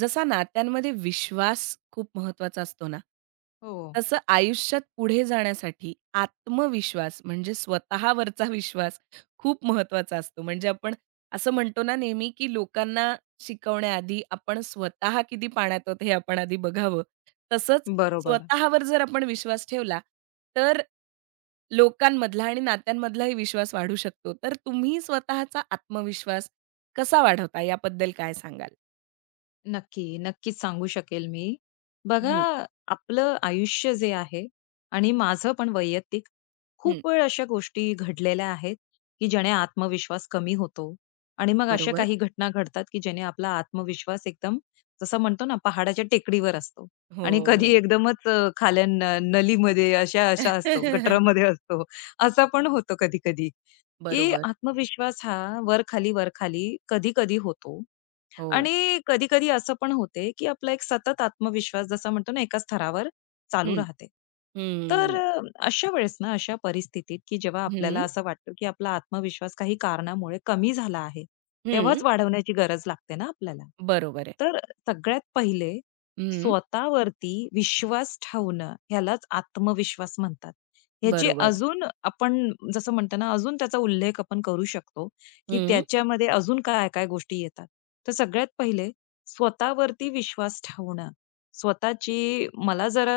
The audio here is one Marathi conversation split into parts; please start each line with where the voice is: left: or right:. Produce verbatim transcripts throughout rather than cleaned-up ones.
right: जसा नात्यांमध्ये विश्वास खूप महत्वाचा असतो ना,
left: हो,
right: तसं आयुष्यात पुढे जाण्यासाठी आत्मविश्वास म्हणजे स्वतःवरचा विश्वास खूप महत्वाचा असतो. म्हणजे आपण असं म्हणतो ना नेहमी, की लोकांना शिकवण्याआधी आपण स्वतः किती पाण्यात आहोत हे आपण आधी बघावं. तसंच
left: बरोबर.
right: स्वतःवर जर आपण विश्वास ठेवला, तर लोकांमधला आणि नात्यांमधलाही विश्वास वाढू शकतो. तर तुम्ही स्वतःचा आत्मविश्वास कसा वाढवता याबद्दल काय सांगाल?
left: नक्की, नक्कीच सांगू शकेल मी. बघा,
right: हं,
left: आपलं आयुष्य जे आहे आणि माझं पण वैयक्तिक खूप वेळ अशा गोष्टी घडलेल्या आहेत, की ज्याने आत्मविश्वास कमी होतो आणि मग अशा
right: बरोबर.
left: काही घटना घडतात, की ज्याने आपला आत्मविश्वास एकदम जसं म्हणतो ना, पहाडाच्या टेकडीवर असतो आणि कधी
right: हो.
left: एकदमच अ, खाल्या न नलीमध्ये अशा अशा असतो, गटारामध्ये असतो. असा पण होतो कधी-कधी, की
right: बरोबर.
left: आत्मविश्वास हा वर-खाली, वर-खाली, कधी-कधी होतो.
right: हो.
left: आणि कधी-कधी असं पण होते, की आपला एक सतत आत्मविश्वास जसा म्हणतो ना, एका स्तरावर चालू
right: हं,
left: राहते. तर
right: हं.
left: अ, अशा वेळेस ना, अशा परिस्थितीत, की जेव्हा
right: हं.
left: आपल्याला असं वाटतं, की आपला आत्मविश्वास काही कारणामुळे कमी झाला आहे,
right: हं.
left: तेव्हाच वाढवण्याची गरज लागते ना आपल्याला.
right: बरोबर आहे.
left: तर सगळ्यात पहिले
right: हं.
left: स्वतःवरती विश्वास ठेवणं, ह्यालाच आत्मविश्वास म्हणतात. ह्याची
right: बरोबर.
left: अजून आपण जसं म्हणतो ना, अजून त्याचा उल्लेख आपण करू शकतो, की
right: हं.
left: त्याच्यामध्ये अजून काय-काय गोष्टी येतात. तर सगळ्यात पहिले स्वतःवरती विश्वास ठेवणं. स्वतःची मला जरा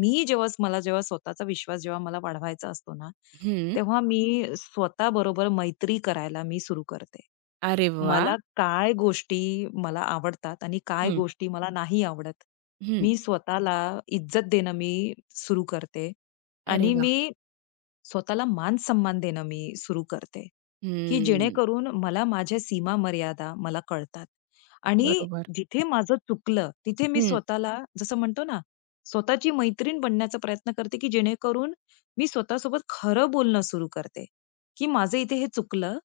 left: मी जेव्हा मला जेव्हा स्वतःचा विश्वास जेव्हा मला वाढवायचा असतो ना,
right: हं.
left: तेव्हा मी स्वतःबरोबर मैत्री करायला मी सुरू करते.
right: अरे वाह!
left: मला काय गोष्टी मला आवडतात आणि काय
right: हं.
left: गोष्टी मला नाही आवडत.
right: हं.
left: मी स्वतःला इज्जत देणं मी सुरू करते
right: अरे
left: आणि
right: वाह!
left: मी स्वतःला मान-सन्मान देणं मी सुरू करते. की
right: हं.
left: जेणेकरून मला माझ्या सीमा मर्यादा मला कळतात. आणि
right: बरोबर.
left: जिथे माझं चुकलं, तिथे मी
right: हं.
left: स्वतःला जसं म्हणतो ना, स्वतःची मैत्रीण बनण्याचा प्रयत्न करते, की जेणेकरून मी स्वतःसोबत खरं बोलणं सुरू करते, की माझं इथे हे चुकलं.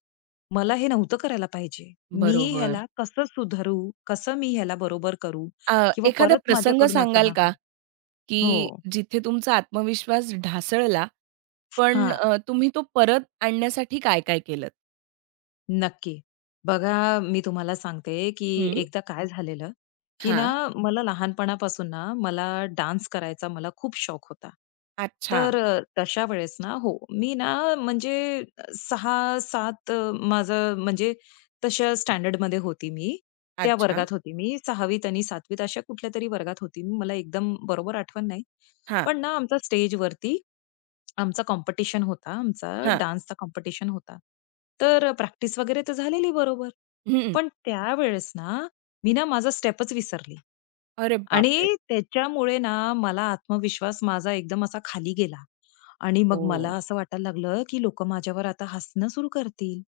left: मला हे नव्हतं करायला पाहिजे. मी
right: बरोबर.
left: ह्याला कसं सुधारू? कसं मी ह्याला बरोबर करू?
right: अ,
left: किंवा
right: एखादा
left: परत
right: प्रसंग
left: माझ्याकडून असं
right: सांगाल
left: ना हो.
right: का, की
left: हो.
right: जिथे तुमचा आत्मविश्वास ढासळला, पण
left: हां.
right: अ, तुम्ही तो परत आणण्यासाठी काय-काय केलंत?
left: नक्की. बघा, मी तुम्हाला सांगते, की
right: हं.
left: एकदा काय झालेलं, की ना
right: हां.
left: मला लहानपणापासून ना मला डान्स करायचा मला खूप शौक होता.
right: अच्छा,
left: तर अ, तशा वेळेस ना हो, मी ना म्हणजे सहा सात अ, माझं म्हणजे तशा स्टँडर्डमध्ये होती मी. त्या
right: अच्छा.
left: वर्गात होती मी. सहावीत आणि सातवीत अशा कुठल्यातरी वर्गात होती मी. मला एकदम बरोबर आठवण नाही.
right: हां,
left: पण ना आमचा स्टेजवरती आमचा कॉम्पिटिशन होता. आमचा
right: हां.
left: डान्सचा कॉम्पिटिशन होता. तर प्रॅक्टिस वगैरे तर झालेली बरोबर.
right: हं.
left: पण त्यावेळेस ना, मी ना माझा स्टेपच विसरली.
right: अरे बापरे!
left: आणि त्याच्यामुळे ना मला आत्मविश्वास माझा एकदम असा खाली गेला. आणि मग मला
right: ओ.
left: असं वाटायला लागलं, की लोकं माझ्यावर आता हसणं सुरू करतील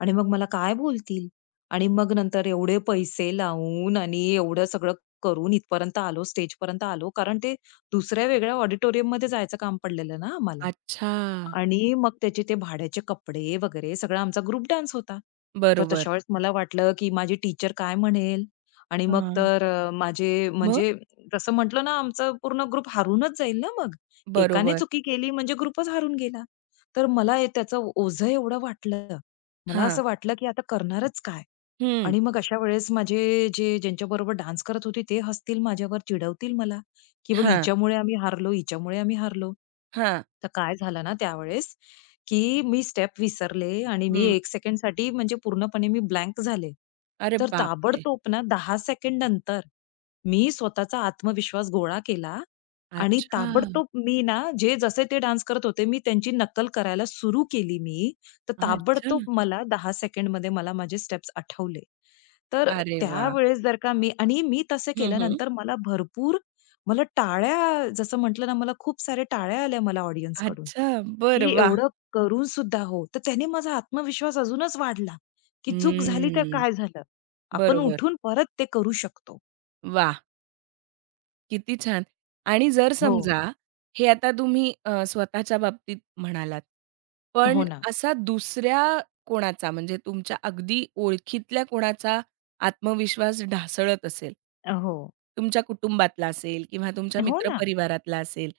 left: आणि मग मला काय बोलतील? आणि मग नंतर एवढे पैसे लावून आणि एवढं सगळं करून इथपर्यंत आलो, स्टेजपर्यंत आलो. कारण ते दुसऱ्या वेगळ्या ऑडिटोरियममध्ये जायचं काम पडलेलं ना आम्हाला.
right: अच्छा.
left: आणि मग त्याचे ते भाड्याचे कपडे वगैरे सगळा आमचा ग्रुप डान्स होता. तर
right: बरोबर.
left: तशा वेळेस मला वाटलं, की माझी टीचर काय म्हणेल? आणि मग
right: हां.
left: तर अ, माझे
right: मग?
left: म्हणजे तसं म्हटलं ना आमचं पूर्ण ग्रुप हारूनच जाईल ना मग. एकाने
right: बरोबर.
left: चुकी केली म्हणजे ग्रुपच हारून गेला. तर मला हे त्याचं ओझं एवढं वाटलं. मला
right: हां.
left: असं वाटलं, की आता करणारच काय?
right: हं.
left: आणि मग अशा वेळेस माझे जे ज्यांच्याबरोबर डान्स करत होते ते हसतील माझ्यावर, चिडवतील मला. की बघ
right: हां,
left: हिच्यामुळे आम्ही हारलो, हिच्यामुळे आम्ही हारलो.
right: हां.
left: तर काय झालं ना त्यावेळेस, की मी स्टेप विसरले आणि मी
right: हं.
left: एक सेकंडसाठी म्हणजे पूर्णपणे मी ब्लँक झाले.
right: अरे
left: तर
right: बापरे!
left: ताबडतोब ना दहा सेकंड नंतर मी स्वतःचा आत्मविश्वास गोळा केला आणि
right: अच्छा.
left: ताबडतोब मी ना जे जसे ते डान्स करत होते, मी त्यांची नक्कल करायला सुरू केली मी. तर
right: अच्छा.
left: ताबडतोब मला दहा सेकंडमध्ये मला माझे स्टेप्स आठवले. तर
right: अरे वाह!
left: त्यावेळेस जर का मी आणि मी तसे
right: हं, हं.
left: केल्यानंतर मला भरपूर मला टाळ्या जसं म्हटलं ना, मला खूप सारे टाळ्या आल्या मला कड़ून,
right: अच्छा. बरं.
left: की
right: वाह!
left: एवढं करून सुद्धा हो. तर त्याने माझा आत्मविश्वास अजूनच वाढला, की चूक झाली तर
right: हम्म.
left: काय झालं? आपण
right: बरोबर.
left: उठून परत ते करू शकतो.
right: वाह! किती छान! आणि जर
left: हो.
right: समजा हे आता तुम्ही अ, स्वतःच्या बाबतीत म्हणालात. पण
left: हो ना.
right: असा दुसऱ्या कोणाचा म्हणजे तुमच्या अगदी ओळखीतल्या कोणाचा आत्मविश्वास ढासळत असेल,
left: हो.
right: तुमच्या कुटुंबातला असेल किंवा तुमच्या
left: हो ना.
right: मित्रपरिवारातला असेल,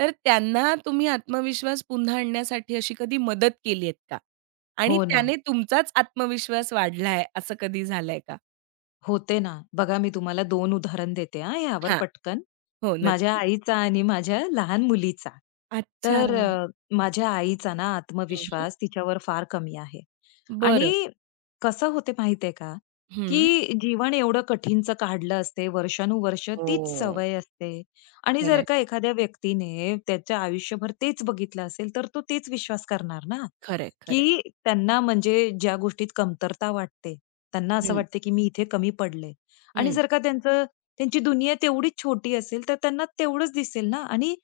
right: तर त्यांना तुम्ही आत्मविश्वास पुन्हा आणण्यासाठी अशी कधी मदत केली आहेत का? आणि
left: हो ना.
right: त्याने तुमचाच आत्मविश्वास वाढलाय असं कधी झालंय का?
left: होते ना. बघा मी तुम्हाला दोन उदाहरण देते हां, ह्यावर
right: हां.
left: पटकन.
right: हो,
left: माझ्या
right: नक्की.
left: आईचा आणि माझ्या लहान मुलीचा.
right: अच्छा.
left: तर अ, माझ्या आईचा ना
right: हं,
left: आत्मविश्वास तिच्यावर फार कमी आहे. आणि
right: बरं.
left: कसं होते माहितीये का,
right: हं.
left: की जीवन एवढं कठीणचं काढलं असते, वर्षानुवर्ष तीच
right: हो.
left: सवय असते. आणि जर
right: खरंय,
left: का एखाद्या व्यक्तीने त्याच्या आयुष्यभर तेच बघितलं असेल, तर तो तेच विश्वास करणार ना,
right: खरंय, खरंय.
left: की त्यांना म्हणजे ज्या गोष्टीत कमतरता वाटते, त्यांना असं
right: हं,
left: वाटते, की मी इथे कमी पडले. आणि
right: हं.
left: जर का त्यांचं त्यांची दुनिया तेवढीच छोटी असेल, तर त्यांना तेवढंच दिसेल ना आणि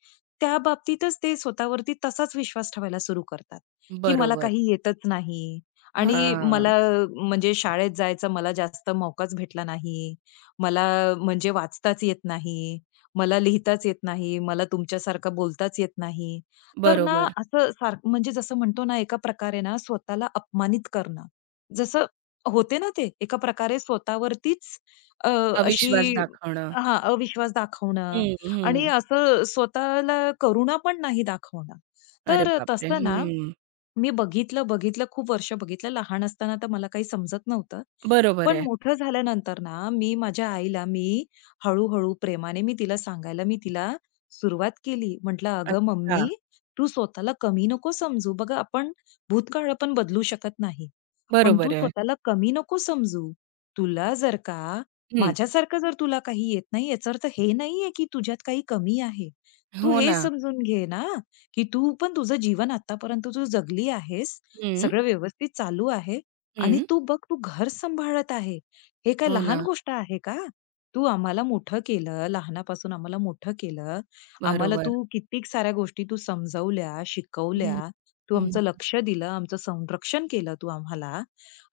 left: त्या बाबतीतच ते स्वतःवरती तसाच विश्वास ठेवायला सुरू करतात, की मला
right: बरोबर.
left: काही येतच नाही आणि
right: हां.
left: मला म्हणजे शाळेत जायचा मला जास्त मौकाच भेटला नाही. मला म्हणजे वाचताच येत नाही, मला लिहिताच येत नाही, मला तुमच्यासारखं बोलताच येत नाही. तर ना
right: बरोबर.
left: असं सारखं म्हणजे जसं म्हणतो ना एका प्रकारे ना स्वतःला अपमानित करणं. जसं होते ना ते एका प्रकारे स्वतःवरतीच अ,
right: अविश्वास
left: अशी
right: दाखवणं.
left: हां, अविश्वास दाखवणं
right: हं,
left: आणि
right: हं.
left: असं स्वतःला करुणा पण नाही दाखवणं.
right: अरे
left: तर
right: बापरे!
left: तसं ना,
right: हं.
left: मी बघितलं, बघितलं खूप वर्ष बघितलं. लहान असताना तर मला काही समजत नव्हतं.
right: बरोबर
left: पण
right: आहे.
left: मोठं झाल्यानंतर ना, मी माझ्या आईला मी हळू-हळू प्रेमाने मी तिला सांगायला मी तिला सुरुवात केली. म्हटलं, "अगं मम्मी,
right: अच्छा.
left: तू स्वतःला कमी नको समजू. बघा आपण भूतकाळ आपण बदलू शकत नाही. पण तू
right: बरोबर आहे.
left: स्वतःला कमी नको समजू. तुला जर का
right: हं.
left: माझ्यासारखं जर तुला काही येत नाही, याचा अर्थ हे नाहीये की तुझ्यात काही कमी आहे. तू
right: हो
left: हे
right: ना.
left: समजून घे ना, की तू पण तुझं जीवन आत्तापर्यंत तू जगली आहेस.
right: हं,
left: सगळं व्यवस्थित चालू आहे आणि
right: हं.
left: तू बघ, तू घर सांभाळत आहे. हे काय
right: हो
left: लहान
right: ना.
left: गोष्ट आहे का? तू आम्हाला मोठं केलं, लहानापासून आम्हाला मोठं केलं. आम्हाला
right: बरोबर.
left: तू कित्येक साऱ्या गोष्टी तू समजवल्या,
right: हं,
left: शिकवल्या. तू
right: हं.
left: आमचं लक्ष दिलं, आमचं संरक्षण केलं तू आम्हाला.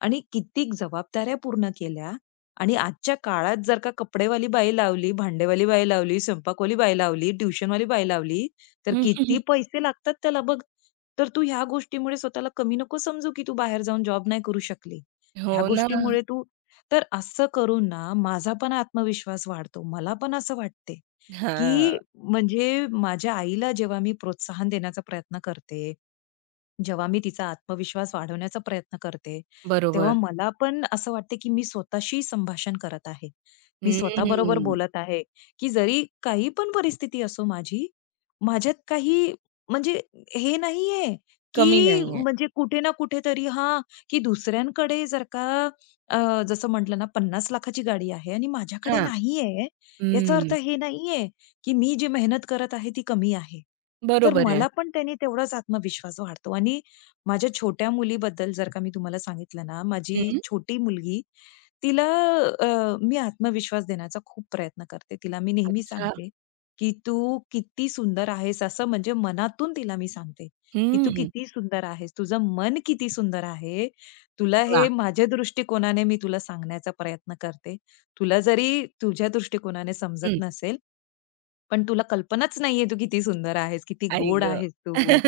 left: आणि कित्येक जबाबदाऱ्या पूर्ण केल्या आणि आजच्या काळात जर का कपडेवाली बाई लावली, भांडेवाली बाई लावली, स्वयंपाकवाली बाई लावली, ट्युशनवाली बाई लावली, तर किती पैसे लागतात त्याला बघ. तर तू ह्या गोष्टीमुळे स्वतःला कमी नको समजू, की तू बाहेर जाऊन जॉब नाही करू शकली.
right: हो
left: ह्या
right: ना.
left: गोष्टीमुळे तू तर असं करून ना माझा पण आत्मविश्वास वाढतो. मला पण असं वाटते,
right: हां.
left: की म्हणजे माझ्या आईला जेव्हा मी प्रोत्साहन देण्याचा प्रयत्न करते, जेव्हा मी तिचा आत्मविश्वास वाढवण्याचा प्रयत्न करते, तेव्हा
right: बरोबर.
left: मला पण असं वाटते, की मी स्वतःशी संभाषण करत आहे. मी स्वतःबरोबर
right: हं.
left: बोलत आहे, की जरी काही पण परिस्थिती असो माझी, माझ्यात काही म्हणजे हे नाहीये,
right: कमी
left: की
right: नाहीये.
left: म्हणजे कुठे ना कुठेतरी हां, की दुसऱ्यांकडे जर का अ, जसं म्हटलं ना पन्नास लाखाची गाडी आहे आणि माझ्याकडे
right: हां.
left: नाहीये, याचा अर्थ
right: हं.
left: हे नाहीये की मी जी मेहनत करत आहे ती कमी आहे. तर
right: बरोबर आहे.
left: मला पण त्याने तेवढाच आत्मविश्वास वाढतो आणि माझ्या छोट्या मुलीबद्दल जर का मी तुम्हाला सांगितलं ना, माझी
right: हं.
left: छोटी मुलगी, तिला अ, मी आत्मविश्वास देण्याचा खूप प्रयत्न करते. तिला मी नेहमी
right: अच्छा.
left: सांगते, की "तू किती सुंदर आहेस." असं म्हणजे मनातून तिला मी सांगते, की "तू
right: हं.
left: किती सुंदर आहेस. तुझं मन किती सुंदर आहे. तुला हे
right: वाह!
left: माझ्या दृष्टिकोनाने मी तुला सांगण्याचा प्रयत्न करते. तुला जरी तुझ्या दृष्टिकोनाने
right: हं.
left: समजत नसेल, पण तुला कल्पनाच नाहीये तू किती सुंदर आहेस, किती
right: आई
left: गोड
right: गं!
left: आहेस तू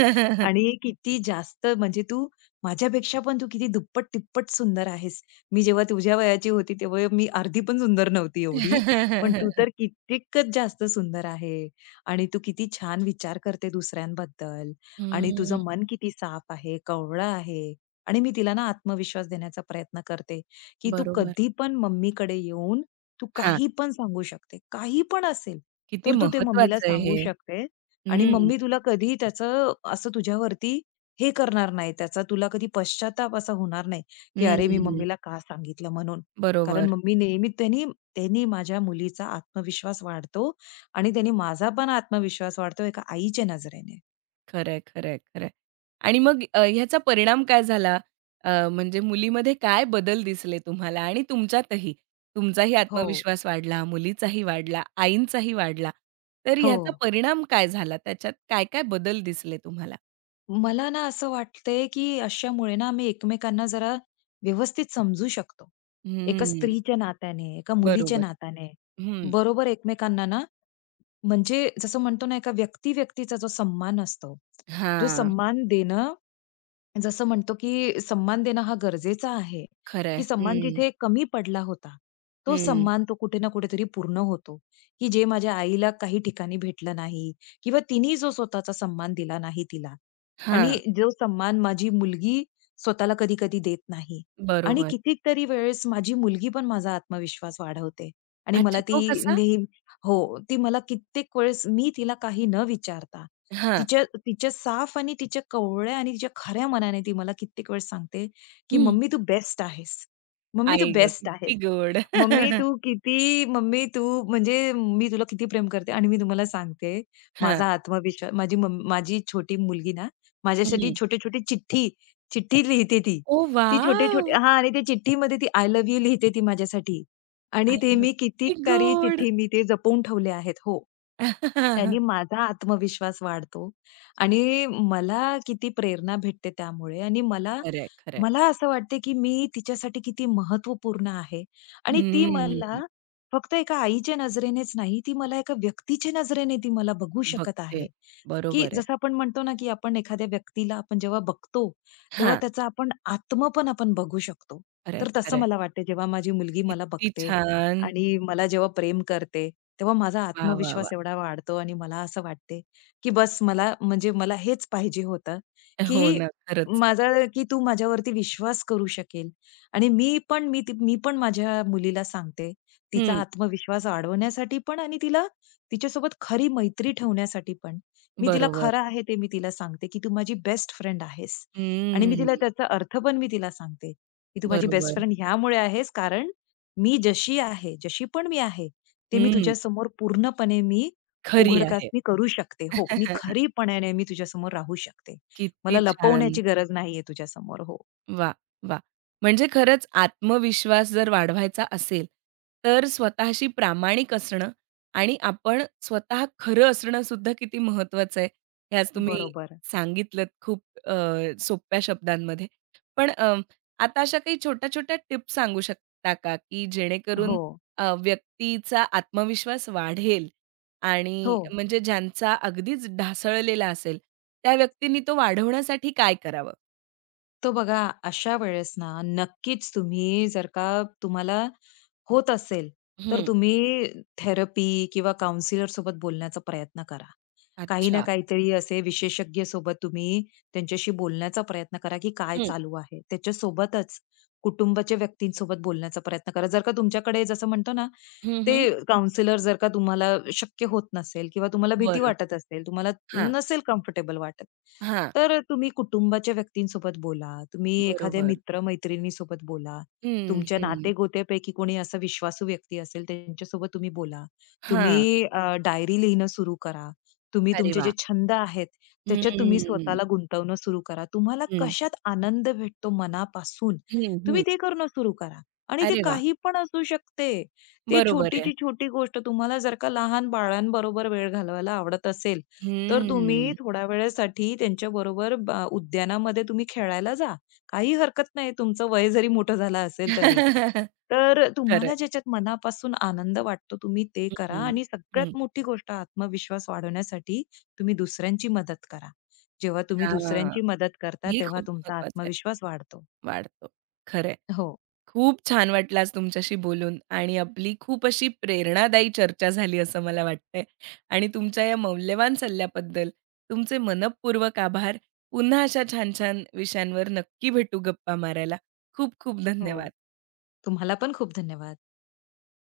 left: आणि किती जास्त म्हणजे तू माझ्यापेक्षा पण तू किती दुप्पट-तिप्पट सुंदर आहेस. मी जेव्हा तुझ्या वयाची होती तेव्हा मी अर्धी पण सुंदर नव्हती एवढी. पण तू तर कित्येकच जास्त सुंदर आहे आणि तू किती छान विचार करते दुसऱ्यांबद्दल आणि
right: हम्म.
left: तुझं मन किती साफ आहे, कवळं आहे आणि मी तिला ना आत्मविश्वास देण्याचा प्रयत्न करते, की तू
right: बरोबर.
left: कधी पण मम्मीकडे येऊन तू
right: हां.
left: काही पण सांगू शकते. काही पण असेल.
right: किती
left: तर तू ते मम्मीला
right: महत्वाचं आहे
left: सांगू
right: हे.
left: शकते आणि
right: हं,
left: मम्मी तुला कधी त्याचं असं तुझ्यावरती हे करणार नाही, त्याचा तुला कधी पश्चाताप असा होणार नाही, की "अरे, मी
right: हं.
left: मम्मीला का सांगितलं?" म्हणून. कारण
right: बरोबर.
left: मम्मी नेहमी त्यांनी त्यांनी माझ्या मुलीचा आत्मविश्वास वाढतो आणि त्यांनी माझा पण आत्मविश्वास वाढतो एका आईच्या नजरेने.
right: खरंय, खरंय, खरंय. आणि मग अ, ह्याचा परिणाम काय झाला? अ, म्हणजे मुलीमध्ये काय बदल दिसले तुम्हाला आणि तुमच्यातही? तुमचाही
left: हो,
right: आत्मविश्वास वाढला, मुलीचाही वाढला, आईंचाही वाढला. तर
left: हो.
right: ह्याचा परिणाम काय झाला? त्याच्यात काय-काय बदल दिसले तुम्हाला?
left: मला ना असं वाटतंय, की अशामुळे ना आम्ही एकमेकांना जरा व्यवस्थित समजू शकतो. एका
right: हं.
left: स्त्रीच्या नात्याने, एका मुलीच्या
right: बरोबर.
left: नात्याने
right: हं.
left: बरोबर एकमेकांना ना म्हणजे जसं म्हणतो ना, एका व्यक्ती-व्यक्तीचा जो सन्मान असतो, जो
right: हां.
left: सन्मान देणं जसं म्हणतो की सन्मान देणं हा गरजेचा आहे,
right: खरंय.
left: की सन्मान
right: हं.
left: जिथे कमी पडला होता, तो
right: हं.
left: सन्मान तो कुठे ना कुठेतरी पूर्ण होतो, की जे माझ्या आईला काही ठिकाणी भेटलं नाही किंवा तिने जो स्वतःचा सन्मान दिला नाही तिला आणि
right: हां,
left: जो सन्मान माझी मुलगी स्वतःला कधी-कधी देत नाही आणि
right: बरोबर.
left: कितीतरी वेळेस माझी मुलगी पण माझा आत्मविश्वास वाढवते आणि मला
right: अच्छा तो
left: ती
right: कसा?
left: नेहमी हो, ती मला कित्येक वेळेस मी तिला काही न विचारता
right: हां.
left: तिच्या तिच्या साफ आणि तिच्या कवळ्या आणि तिच्या खऱ्या मनाने ती मला कित्येक वेळेस सांगते, की
right: हं.
left: "मम्मी तू बेस्ट आहेस. मम्मी तू
right: आई गं!
left: बेस्ट आहेस."
right: किती गोड.
left: मम्मी तू किती मम्मी तू म्हणजे मी तुला किती प्रेम करते आणि मी तुम्हाला सांगते,
right: हां.
left: माझा आत्मविश्वास माझी मम माझी छोटी मुलगी ना, माझ्यासाठी
right: हं.
left: छोटे-छोटे चिठ्ठी, चिठ्ठी लिहिते ती.
right: ओह
left: ती
right: वॉव!
left: छोटे-छोटे हां आणि ते चिठ्ठीमध्ये ती आय लव्ह यू लिहिते ती माझ्यासाठी
right: आई
left: आणि ते
right: गं!
left: मी
right: किती
left: कितीतरी
right: गोड.
left: चिठ्ठी मी ते जपून ठेवल्या आहेत. हो. त्याने माझा आत्मविश्वास वाढतो आणि मला किती प्रेरणा भेटते त्यामुळे आणि मला
right: खरंय, खरंय.
left: मला असं वाटते, की मी तिच्यासाठी किती महत्त्वपूर्ण आहे आणि ती मला
right: हम्म.
left: फक्त एका आईच्या नजरेनेच नाही, ती मला एका व्यक्तीच्या नजरेने ती मला बघू शकत
right: बघते.
left: आहे, की
right: बरोबर
left: जसं
right: आहे.
left: आपण म्हणतो ना, की आपण एखाद्या व्यक्तीला आपण जेव्हा बघतो, तेव्हा
right: हां.
left: त्याचा आपण आत्मा पण आपण बघू शकतो.
right: खरंय,
left: तर तसं
right: खरंय.
left: मला वाटते जेव्हा माझी मुलगी मला
right: किती
left: बघते
right: छान.
left: आणि मला जेव्हा प्रेम करते, तेव्हा माझा
right: वाह, वाह, वाह!
left: आत्मविश्वास एवढा वाढतो आणि मला असं वाटते, की बस मला म्हणजे मला हेच पाहिजे होतं,
right: हो
left: की
right: ना, खरंच.
left: माझा की तू माझ्यावरती विश्वास करू शकेल. आणि मी पण मी ती मी पण माझ्या मुलीला सांगते. तिचा
right: हं.
left: आत्मविश्वास वाढवण्यासाठी पण आणि तिला तिच्यासोबत खरी मैत्री ठेवण्यासाठी पण. मी तिला
right: बरोबर.
left: खरं आहे ते मी तिला सांगते, की "तू माझी बेस्ट फ्रेंड आहेस." आणि मी तिला
right: हम्म.
left: त्याचा अर्थ पण मी तिला सांगते, की "तू माझी बेस्ट
right: बरोबर.
left: फ्रेंड ह्यामुळे आहेस, कारण मी जशी आहे, जशी पण मी आहे, ते मी
right: हं.
left: तुझ्यासमोर पूर्णपणे मी
right: खरी
left: उघडकास
right: आहे.
left: मी करू शकते. हो, मी खरीपणाने मी तुझ्यासमोर राहू शकते.
right: किती
left: मला
right: छान.
left: लपवण्याची गरज नाहीये तुझ्यासमोर." हो,
right: वा, वा, म्हणजे खरंच आत्मविश्वास जर वाढवायचा असेल, तर स्वतःशी प्रामाणिक असणं आणि आपण स्वतः खरं असणं सुद्धा किती महत्वाचं आहे, हे आज तुम्ही
left: बरोबर.
right: सांगितलत खूप अ, सोप्या शब्दांमध्ये. पण अ, आता अशा काही छोट्या-छोट्या टिप्स सांगू शकता का, की जेणेकरून
left: हो.
right: अ, व्यक्तीचा आत्मविश्वास वाढेल आणि
left: हो.
right: म्हणजे ज्यांचा अगदीच ढासळलेला असेल, त्या व्यक्तींनी तो वाढवण्यासाठी काय करावं?
left: तो बघा अशा वेळेस ना, नक्कीच तुम्ही जर का तुम्हाला होत असेल, तर
right: हं,
left: तुम्ही थेरपी किंवा काउंसलर सोबत बोलण्याचा प्रयत्न करा. काही ना
right: अच्छा.
left: काहीतरी असे विशेषज्ञ सोबत तुम्ही त्यांच्याशी बोलण्याचा प्रयत्न करा, की काय
right: हं.
left: चालू आहे. त्याच्यासोबतच कुटुंबाच्या व्यक्तींसोबत बोलण्याचा प्रयत्न करा. जर का तुमच्याकडे जसं म्हणतो ना,
right: हं, हं.
left: ते काउंसलर जर का तुम्हाला शक्य होत नसेल किंवा तुम्हाला भीती
right: बरं.
left: वाटत असेल, तुम्हाला
right: हां,
left: नसेल कम्फर्टेबल वाटत,
right: हां.
left: तर तुम्ही कुटुंबाच्या व्यक्तींसोबत बोला, तुम्ही एखाद्या
right: बरोबर.
left: मित्र-मैत्रिणीसोबत बोला,
right: हं,
left: तुमच्या
right: हं.
left: नाते-गोत्यापैकी कोणी असा विश्वासू व्यक्ती असेल त्यांच्यासोबत तुम्ही बोला.
right: हां.
left: तुम्ही अ, डायरी लिहिणं सुरू करा. तुम्ही
right: अरे
left: तुमचे
right: वाह!
left: जे छंद आहेत, त्याच्यात तुम्ही
right: हं.
left: स्वतःला गुंतवणं सुरू करा. तुम्हाला
right: हं.
left: कशात आनंद भेटतो मनापासून,
right: हं,
left: तुम्ही
right: हं.
left: ते करणं सुरू करा. आणि ते
right: अरे वाह!
left: काही पण असू शकते. ते
right: बरोबर आहे.
left: छोटीची छोटी गोष्ट तुम्हाला जर का लहान बाळांबरोबर वेळ घालवायला आवडत असेल, तर तुम्ही
right: हं.
left: थोड्या वेळेसाठी त्यांच्याबरोबर ब उद्यानामध्ये तुम्ही खेळायला जा. काही हरकत नाही तुमचं वय जरी मोठं झालं असेल तरी. तर
right: खरं आहे.
left: तुम्हाला ज्याच्यात मनापासून आनंद वाटतो तुम्ही ते करा
right: हं.
left: आणि
right: हं.
left: सगळ्यात मोठी गोष्ट आत्मविश्वास वाढवण्यासाठी तुम्ही दुसऱ्यांची मदत करा. जेव्हा तुम्ही
right: हां.
left: दुसऱ्यांची मदत करता
right: हे
left: तेव्हा
right: खूप
left: तुमचा
right: महत्वाचं आहे.
left: आत्मविश्वास वाढतो.
right: वाढतो. खरं आहे.
left: हो.
right: खूप छान वाटलं आज तुमच्याशी बोलून आणि आपली खूप अशी प्रेरणादायी चर्चा झाली असं मला वाटतंय आणि तुमच्या या मौल्यवान सल्ल्याबद्दल तुमचे मनःपूर्वक आभार. पुन्हा अशा छान-छान विषयांवर नक्की भेटू गप्पा मारायला. खूप खूप
left: हो.
right: धन्यवाद.
left: तुम्हाला पण खूप धन्यवाद.